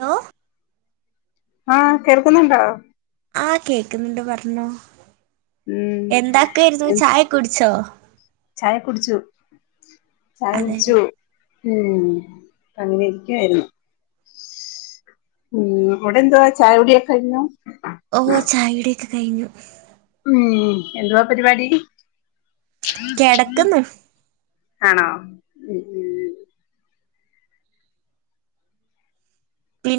Hello ആഹ് കേൾക്കുന്നുണ്ടോ ആഹ് കേക്ക്ന്ന്ണ്ട് പറഞ്ഞോ ഉം എന്തൊക്കായിരുന്നു ചായൊക്കെ കുടിച്ചോ ചായ കുടിച്ചു ചായ അതെല്ലെ കുടിച്ചു ഉം അങ്ങനിരിക്കായിരുന്നു ഉം അവിടെന്തുവാ ചായുടിയൊക്കെ കഴിഞ്ഞോ? ഓഹ് ചായുടിയൊക്കെ കഴിഞ്ഞു. ഏഹ് എന്തുവാ പരിപാടി? കിടക്കുന്നു ആണോ ഉം ഉം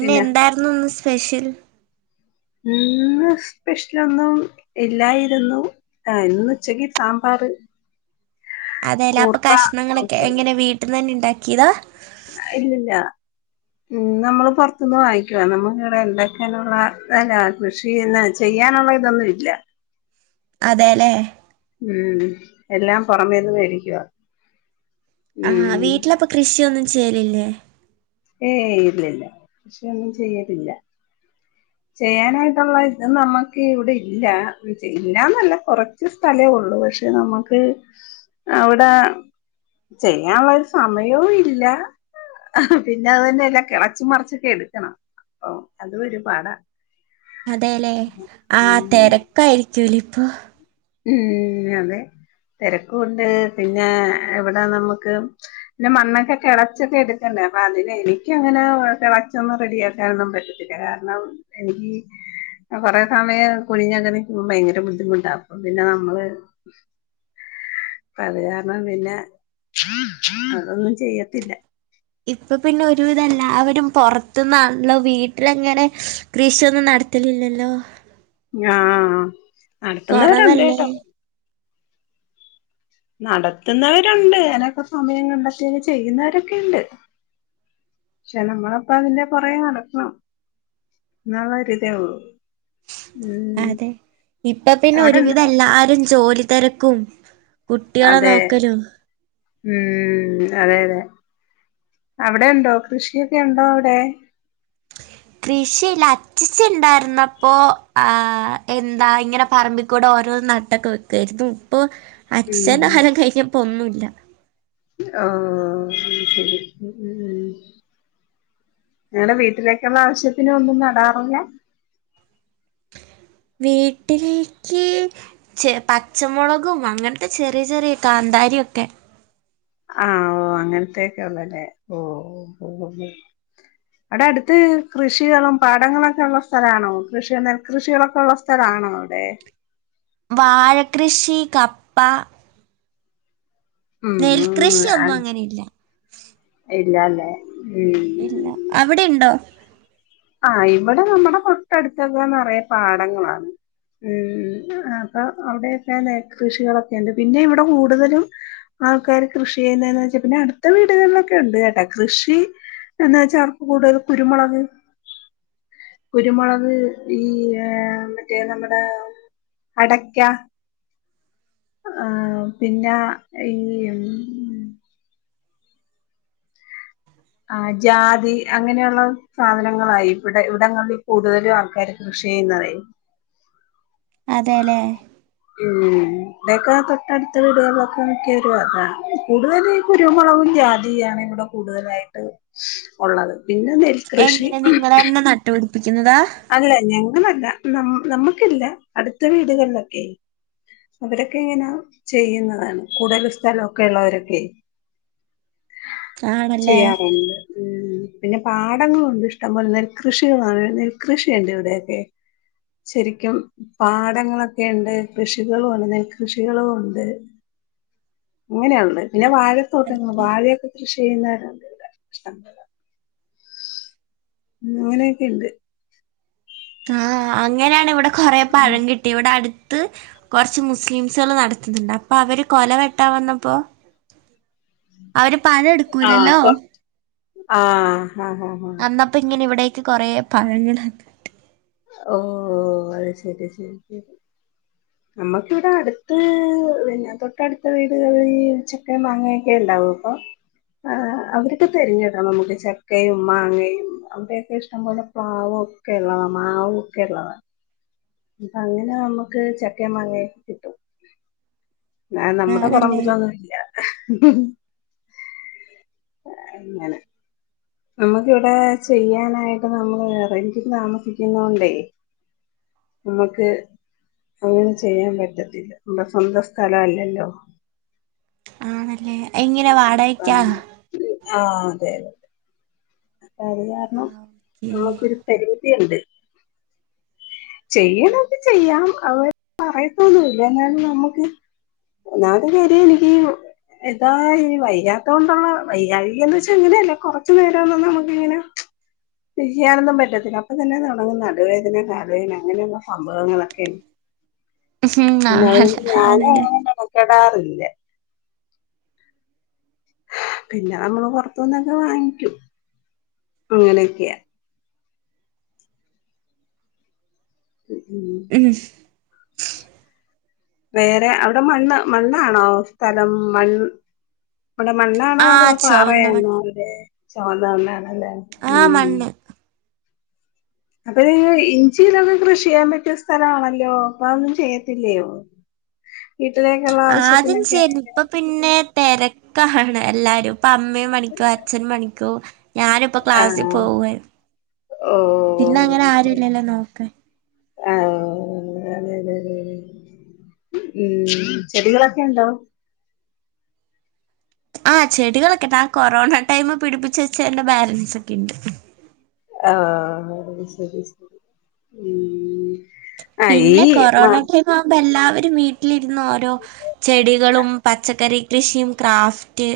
പിന്നെ ഇന്ന് സ്പെഷ്യൽ? ഇന്ന് സ്പെഷ്യലൊന്നും ഇല്ലായിരുന്നു. ആഹ്ഇന്നുച്ചക്ക് സാമ്പാറ് അതേലപ്പൊ കൂർക്ക കഷ്ണങ്ങളൊക്കെ ഒക്കെ എങ്ങനെ വീട്ട്ന്നന്നെ ഇണ്ടാക്കീതാ? ഇല്ല ല്ല. ഉം നമ്മള് പൊർത്തുന്ന് വാങ്ങിക്കുവാ, നമുക്കിവിടെ ഇണ്ടാക്കാനുള്ള [unintelligible] കൃഷി ഇന്നെ ചെയ്യാനുള്ള ഇതൊന്നും ഇല്ല. അതേലേ ഉം എല്ലാം പൊറമേന്ന് മേടിക്കുവാ. ആഹ് ഉം വീട്ടിലപ്പ കൃഷിയൊന്നും ചെയ്യലില്ലേ? ഏയ് ഇല്ലല്ല, കൃഷിയൊന്നും ചെയ്യലില്ല. ചെയ്യാനായിട്ടുള്ള ഇതൊന്നും നമ്മക്ക് ഇവിടെ ഇല്ലാ. ഇല്ലാന്നല്ല കൊറ ച്ച് സ്ഥലേഒള്ളു. പക്ഷെ നമക്ക് അവ്ടെ... ചെയ്യാള്ളൊരു സമയവു ഇല്ലാ പിന്നെ അത് തന്നെല്ല കിളച്ച് മറിച്ചൊക്കെ എടുക്കണം, അപ്പൊ അതും ഒരുപാടാ. അതേലേ, ആഹ് ഉം തെരക്കായിരിക്കൂലേ ഇപ്പൊ? ഉം അതെ, തെരക്കൂണ്ട് പിന്നേ ഇവിടെ നമുക്ക് പിന്നെ മണ്ണൊക്കെ കിളച്ചൊക്കെ എടുക്കണ്ടേ, അപ്പൊ അതിനെ എനിക്കങ്ങനെ കിളച്ചൊന്നും റെഡിയാക്കാനൊന്നും പറ്റത്തില്ല. [unintelligible] കാരണം എനിക്ക്, കൊറേ സമയം കുനിഞ്ഞങ്ങനെ നിക്കുമ്പഴെ ഭയങ്കര ബുദ്ധിമുട്ടാ. പിന്നെ നമ്മള് അത് കാരണം പിന്നെ, അതൊന്നും ചെയ്യത്തില്ല. ഇപ്പൊ പിന്നെ ഒരുവിധം എല്ലാവരും പൊറത്ത്ന്നാണല്ലോ വീട്ടിലങ്ങനെ കൃഷിയൊന്നും നടത്തലില്ലല്ലോ ആഹ് നടത്തുന്നവരുണ്ടേട്ടോ കുറവല്ലേ നടത്തുന്നവരുണ്ട്, അതിനൊക്കെ സമയം കണ്ടെത്തി ചെയ്യുന്നവരൊക്കെയ്ണ്ട്. ക്ഷെ നമ്മളപ്പ അതിന്റെ പൊറകേ നടക്കണം. ന്നാവര്തേ ഒള്ളൂ അതെ, ഇപ്പൊ പിന്നെ അവിടെണ്ടോ ഒരുവിധം എല്ലാരും ജോലി തെരക്കും അതേ ഉം അതെ അതെ, അവിടെ ഉണ്ടോ കൃഷിയൊക്കെ ഉണ്ടോ അവിടെ? [inaudible] കൃഷിയില്ല അച്ചച്ചൻ ഇണ്ടായിരുന്നപ്പോ, ആഹ് എന്താ ഇങ്ങനെ പറമ്പിക്കൂടെ ഓരോ ന [unintelligible] വെക്കായിരുന്നു. ഇപ്പോ ഉം അച്ചച്ചന്റെ കാലം കഴിഞ്ഞപ്പോ ഒന്നൂല്ല. ആഹ് [unintelligible] നിങ്ങടെ വീട്ടിലേക്കുള്ള ആവശ്യത്തിന് ഒന്നും നടാറില്ല? വീട്ടിലേക്ക് ചെ പച്ചമൊളകും അങ്ങൻത്തെ ചെറിയ ചെറിയ കാന്താരിയൊക്കെ ആഹ്, ഓഹ് അങ്ങൻത്തെയെക്കെ ഒള്ളല്ലേ ഓഹ് ഓഹ് ഓഹ് അടെ അടുത്ത് കൃഷികളും, പാടങ്ങളൊക്കെ ഉള്ള സ്ഥലാണോ കൃഷി, നെൽകൃഷികളൊക്കെ ഉള്ള സ്ഥലാണോ അവിടെ? വാഴക്ക്രിഷി, കപ്പ ഉം ഉം നെൽകൃഷിയൊന്നും [unintelligible] അങ്ങനെ ഇല്ല ഇല്ല അല്ലേ ഉം ഇല്ല, അവിടെ ഇണ്ടോ? ആഹ് ഇവിടെ നമ്മുടെ തൊട്ടടുത്ത് [unintelligible] പാടങ്ങളാണ്. ഉം ഉം. അപ്പൊ അവിടെയൊക്കെ നെൽകൃഷികളൊക്കെയുണ്ട്, പിന്നെ ഇവിടെ കൂടുതലും ആൾക്കാര് കൃഷി ചെയ്യുന്നേന്ന് വെച്ചാ പിന്നെ, അടുത്ത വീടുകളിലൊക്കെ ഉണ്ട് കേട്ടാ കൃഷി എന്ന് വെച്ചാ അവർക്ക് കൂടുതല് കുരുമൊളക് കുരുമൊളക് ഈ ഏഹ് മറ്റേ നമ്മടെ അടയ്ക്ക ആഹ് പിന്ന ഈം ആഹ് ജാതി അങ്ങനെയൊള്ള സാധനങ്ങളായിവിടെ. ഇവിടങ്ങളിൽ കൂടുതലും ആൾക്കാര് കൃഷിചെയ്യുന്നതേ അതേല്ലേ? ഉം. ഇവടെക്ക തൊട്ടടുത്ത വീടുകളിലൊക്കെ മിക്ക വീടുകളിലും അതാ. കൂടുതല് കുരുമൊളകും ജാതിയുവാണ് ഇവടെ കൂടുതലായിട്ട് ഒള്ളത്. പിന്നെ ദേ എങ്ങനെ നിങ്ങളന്നേ നട്ടുപിടിപ്പിക്കുന്നുന്നതാ? അല്ല ഞങ്ങളല്ല. നം നമ്മുക്കില്ല. അടുത്ത വീടുകളിലൊക്കേ അവരൊക്കെ ഇങ്ങനെ ചെയ്യുന്നതാണ്. കൂടുതല് സ്ഥലൊക്കെ ഉള്ളവരൊക്കെ ആണല്ലേ ചെയ്യാറിണ്ട് ഉം. പിന്നെ പാടങ്ങളുണ്ട് ഇഷ്ടംപോലെ. നെൽ കൃഷിയു [unintelligible] കൃഷിയുണ്ട് ഇവിടെയൊക്കെ ശരിക്കും പാടങ്ങളൊക്കെയ്ണ്ട്. കൃഷികളോണ്ട്. നെൽകൃഷികളുണ്ട്. അങ്ങനെയാള്ള്. പിന്ന വാഴത്തോട്ടങ്ങളും വാഴയൊക്കെ കൃഷി ചെയ്യുന്നരുണ്ട് ഇവടെ. ഇഷ്ടം പോലെ അങ്ങനെയൊക്കെണ്ട് ആഹ് അങ്ങനെയാണ് ഇവടെ കൊറെ പഴം കി ഇവടെ അടുത്ത് കൊറച്ച് മുസ്ലിംസുകള് നടത്തുന്നുണ്ട്. അപ്പ അവര് കൊല വെട്ടാ വന്നപ്പോ അവര് പഴം എടുക്ക് ആഹ് ആപ്പം ആഹ് ആഹ് ആഹാ വന്നപ്പ ഇങ്ങനെ ഇവിടേക്ക് കൊറേ പഴങ്ങള് തന്ന് ഓഹ് ഓഹ്. അത് ശരി. അത് ശരി ശരിക്ക് നമ്മക്കിവിടെ അടുത്ത് പിന്നെ തൊട്ടടുത്ത വീടുകളിൽ ചക്കയും മാങ്ങയൊക്കെ ഇണ്ടാവും അപ്പോ ആഹ് അവരോക്കേ തെരില്ല്യാട്ടോ നമ്മക്ക് ചക്കയും മാങ്ങയും അവിടെയൊക്കെ ഇഷ്ടം പോലെ പ്ലാവും ഒക്കേള്ളതാ. മാവും ഒക്കേള്ളതാ ഇപ്പ അങ്ങനെ നമ്മക്ക് ചക്കേം മാങ്ങയൊക്കെ കിട്ടും അല്ലാതെ നമ്മടെ ആണല്ലേ പറമ്പിലൊന്നും ഇല്ല ആഹ് ഇങ്ങനെ നമ്മക്കിവിടെ ചെയ്യാനായിട്ട് നമ്മള് ഹൈ റേഞ്ചിൽ താമസിക്കുന്നോണ്ടേ നമ്മക്ക് അങ്ങനെ ചെയ്യാൻ പറ്റത്തില്ല. നമ്മടെ സ്വന്തം സ്ഥലം അല്ലല്ലോ. ആണല്ലേ? എങ്ങനെ വാടക ആണ് ആഹ് അതേയതേ അത് ആ, കാരണം ഓക്കേ. നമുക്കൊരു പരിമിതിയൊണ്ട് ചെയ്യലൊക്കെ ചെയ്യാം. അവരൊന്നും പറയത്തൊന്നുവില്ല. എന്നാലും നമ്മക്ക് ഒന്നാമത്തെ കേര്യം ഇടിയും എതാ ഇനി വൈയ്യാത്തോണ്ടാണോ? വൈയ്യാഴക എന്ന് വെച്ചാ അങ്ങനെയല്ല കൊറച്ചു നേരം ഒന്നും നമുക്ക് ഇങ്ങനെ ഇരിക്കാനൊന്നും പറ്റത്തില്ല. അപ്പത്തന്നെ തൊടങ്ങും നടുവേദന കാലുവേദന അങ്ങനെയുള്ള സംഭവങ്ങളൊക്കെ ഉം പിന്നെ അതുകൊണ്ട് ആണല്ലേ ഞാനും ആണല്ലേ അങ്ങനെ മെനക്കെടാറില്ല പിന്നാമ്മള് പുറത്തുന്നൊക്കെ വാങ്ങിക്കും. അങ്ങനെയൊക്കെയാ ഉം ഉം വേറെ അവിടെ മണ്ണ് മണ്ണാണോ സ്ഥലം മൺ അപടെ മണ്ണാണോ ആ അതോ ചുവന്ന പാറയാണോ? മണ്ണ് അതെ. ചോന്ന മണ്ണാണല്ലേ ആഹ് ഉം മണ്ണ് അപ്പ നിങ്ങള് ഇഞ്ചിതൊക്കെ കൃഷിയ്യാൻ പറ്റിയ സ്ഥലാണല്ലോ. അപ്പോ അതൊന്നും ചെയ്യത്തില്ലയോ? വീട്ടിലേക്കുള്ള ആവശ്യത്തിനൊക്കെ? ഇപ്പ പിന്നെ തെരക്കാണ് എല്ലാരും. ഇപ്പ അമ്മേം പണിക്കോവും. അച്ഛനും പണിക്കോവും. ഞാനിപ്പോ ക്ലാസ്സിൽ ആഹ് പോവ്വായി. ഓ പിന്നെ അങ്ങനെ ആരുല്ലല്ലോ നോക്കാൻ [unintelligible] ഉം ചെടികളൊക്കെ ഉണ്ടോ ആഹ ചെടികളൊക്കൊ കൊറോണ ടൈമിൽ പിടിപ്പിച്ചച്ച് വെച്ചതിന്റെ ബാലൻസ് ഒക്കെ ഉണ്ട് ആഹ് ശരി ശരി ഉം ആഹ് ഈ പിന്നെ മ കൊറോണ ടൈം ആവുമ്പോ എല്ലാവരും വീട്ടിലിരുന്ന് ഓരോ ചെടികളും പച്ചക്കറി കൃഷിയും ക്രാഫ്റ്റ്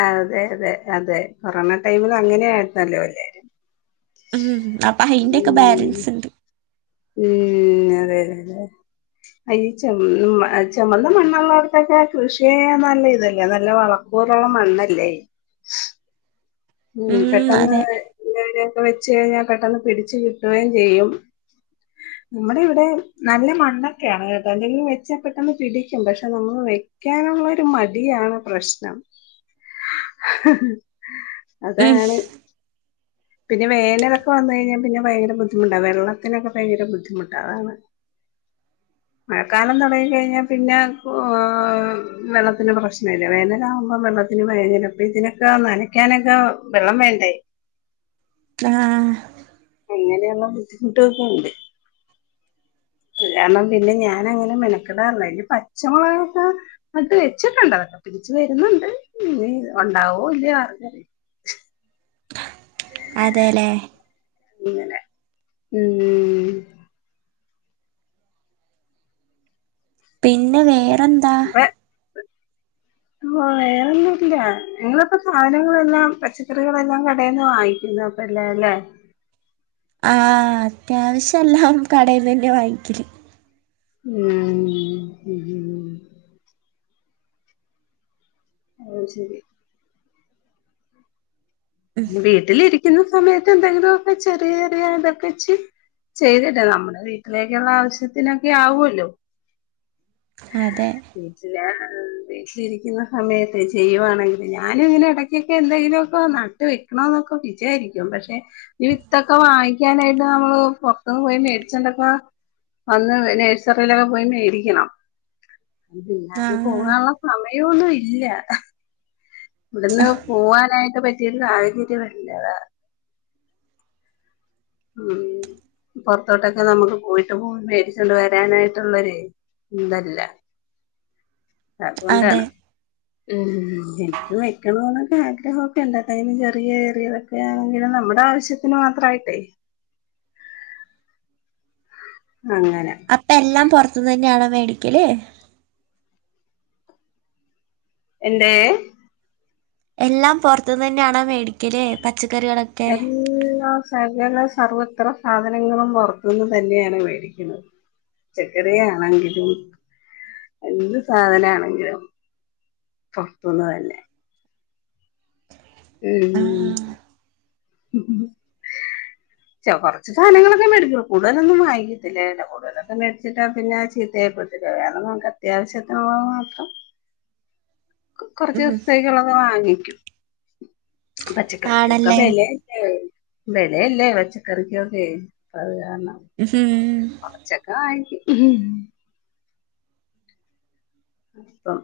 ആഹ് അതെ അതെ അതെ കൊറോണ ടൈമിൽ അങ്ങനെയായിരുന്നല്ലോ അല്ലേ ഉം അപ്പൊ അയിന്റെ ഒക്കെ ഉം ബാലൻസ് ഉണ്ട് ഉം അതെ അതെ ഈ ചെ ചെമ്മന്ന മണ്ണുള്ള അടത്തൊക്കെ കൃഷിയ നല്ല ഇതല്ലേ നല്ല വളർ അപോലുള്ള മണ്ണല്ലേ ഉം പെട്ടെന്ന് ഇ ഇതിനൊക്കെ വെച്ച് കഴിഞ്ഞാൽ പെട്ടെന്ന് പിടച്ചു കിട്ടുകയും ചെയ്യും [inaudible] നമ്മുടെ ഇവിടെ നല്ല മണ്ണൊക്കെയാണ് കേട്ടോ എന്തെങ്കിലും വെച്ചൽ പെട്ടെന്ന് പിടിക്കും പക്ഷെ നമ്മ പിക്കാനുള്ള ഒരു മടിയാണ് പ്രശ്നം ഉം അതാണ് പിന്നെ വേലൊക്കെ വന്നു കഴിഞ്ഞാ പിന്നെ ഭയങ്കര ബുദ്ധിമുട്ടാണ് വെള്ളത്തിനൊക്കെ ഭയങ്കര ബുദ്ധിമുട്ട അതാണ് [inaudible] മഴക്കാലം തുടങ്ങ കഴിഞ്ഞാൽ പിന്നെ വെള്ളത്തിന്റെ പ്രശ്നമല്ല വേനല ആകുമ്പോ വെള്ളത്തി ഇന് വപ്പ ഇതിനൊക്കെ നനക്കാനൊക്കെ വെള്ളം വേണ്ടേ ആഹ് അങ്ങനെയുള്ള ബുദ്ധിമുട്ടുകളുണ്ട് കാരണം പിന്നെ ഞാൻ അങ്ങനെ മെനക്കടാറില്ല ഈ പച്ചമുളക്കെ അത് വെച്ചിട്ടൊണ്ടതൊക്കെ പിടിച്ചു വരുന്നുണ്ട് ഇനി ഉണ്ടാവോ ഇല്ല്യേ ആർക്കറിയാം അതെലെ ങ്ങനെ ഉം ഉം പിന്നെ വേറെ [inaudible] വേറെന്നും ഇല്ല നിങ്ങളിപ്പോ സാധനങ്ങളെല്ലാം പച്ചക്കറികളെല്ലാം കടെന്ന് വാങ്ങിക്കുന്ന പല്ലലെ ആഹ് അത്യാവശ്യം എല്ലാം കടയിൽന്നന്നെ വാങ്ങിക്കല് ഉം ഉം ഓ ശെരി വീട്ടിലിരിക്കുന്ന സമയത്ത് എന്തെങ്കിലു ഒക്കെ ചെറിയ ചെറിയ ഇതൊക്കെ ചി ചെയ്തിട്ടെ നമ്മുടെ വീട്ടിലേക്കുള്ള ആവശ്യത്തിനൊക്കെ ആവുല്ലോ അതെ വീട്ടില വീട്ടിലിരിക്കുന്ന സമയത്ത് ചെയ്യുവാണെങ്കിൽ ഞാനും ഇങ്ങനെ ഇടക്കൊക്കെ എന്തെങ്കിലു ഒക്കെ വന്നാ വെക്കണ എന്നൊക്കെ വിചയാരിക്കും പക്ഷെ ഈ വിത്തൊക്കെ വാങ്ങിക്കാനായിട്ട് നമ്മള് പൊറത്തന്ന് പോയി മേടിച്ചെണ്ടൊക്കെ വന്ന് നഴ്സറിയിലൊക്കെ പോയി മേടിക്കണം അതില് അന് ആഹ് പോവാനുള്ള സമയമൊന്നും ഇല്ല ഇവിടുന്ന് പോവാനായിട്ട് പറ്റിയരു സാഹചര്യംല്ല ഉം പൊറത്തോട്ടൊക്കെ നമുക്ക് പോയിട്ട് പോയി മേടിച്ചൊണ്ട് വരാനായിട്ടുള്ളൊരു ഇതല്ല അതെ അതുകൊണ്ടാണ് ഉം എനിക്കും വെക്കണന്നൊക്കെ ആഗ്രഹം ണ്ടത്തനന് ചെറിയ ഏറിയതൊക്കെ ആണെങ്കിലും നമ്മുടെ ആവശ്യത്തിന് മാത്രമായിട്ട് അങ്ങനെ അപ്പം എല്ലാം പുറത്തുന്ന് തന്നെയാണ് മേടിക്കൽ എന്തെ എല്ലാം പുറത്തുന്ന്ന്നെയാണോ മേടിക്കല് പച്ചക്കറികളൊ എല്ലാം ഞങ്ങള് സർവ്വത്ര സാധനങ്ങളും പൊ ർത്തൂന്ന് തന്നെയാണ് മേടിക്കുന്നത്. പച്ചക്കറി ആണെങ്കിലും എന്ത് സാധന ആണെങ്കിലും. പൊർത്തൂന്ന് തന്നെ ഉം ച്ച കൊർച്ച് സാധനങ്ങളൊക്കെ മേടിച്ചു. കൂടുതലൊന്നും വായിങ്ങത്തില്ലേലോ. കൂടുതലൊന്നും മേടിച്ചിട്ട് അ പിന്നെ ചീത്തയ ഇപ്പൊ [unintelligible] നമുക്ക് അത്യാവശ്യത്തിനുള്ള മാത്രം ഉം കൊർച്ച് ഉം. സ്ത്തേക്കുള്ളൊക്കെ വാങ്ങിക്കും. പച്ചക്കറിക്കൊക്കെ ആണല്ലേ വെല ല്ലേ വെല ല്ലേ വച്ചക്കറിക്കക്കെ അത് കാര്ണം ഹ്മം കൊർച്ചൊക്കെ വാങ്ങിക്കും അപ്പം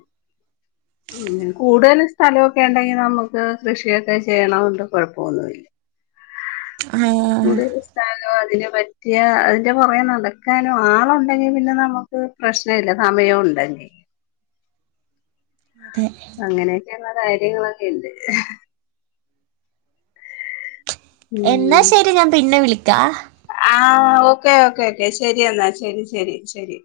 കൂടുതൽ സ്ഥലക്കെ ഇണ്ടെങ്കിൽ നമുക്ക് കൃഷിയൊക്കെ ചെയ്യണോണ്ട് കൊഴപ്പൊന്നുല്ല. ആ കൂടുതൽ സ്ഥലോ അതിന് പറ്റിയ അയ്ന്റെ പൊറകെ നടക്കാനോ ആളുണ്ടെങ്കി പിന്നെ നമ ക്ക് പ്രശ്ന ഇല്ല സമയോണ്ടെങ്കി തെ അങ്ങനെയൊക്കെയുള്ള കാര്യങ്ങളൊക്കെ ഇണ്ട് എന്നാ ഉം ശരി ഞാൻ പിന്നെ വിളിക്കാ. ആഹ് ഓക്കേ ഓക്കേ ക്കെ ശരി എന്നാ ശരി ശരി ശരി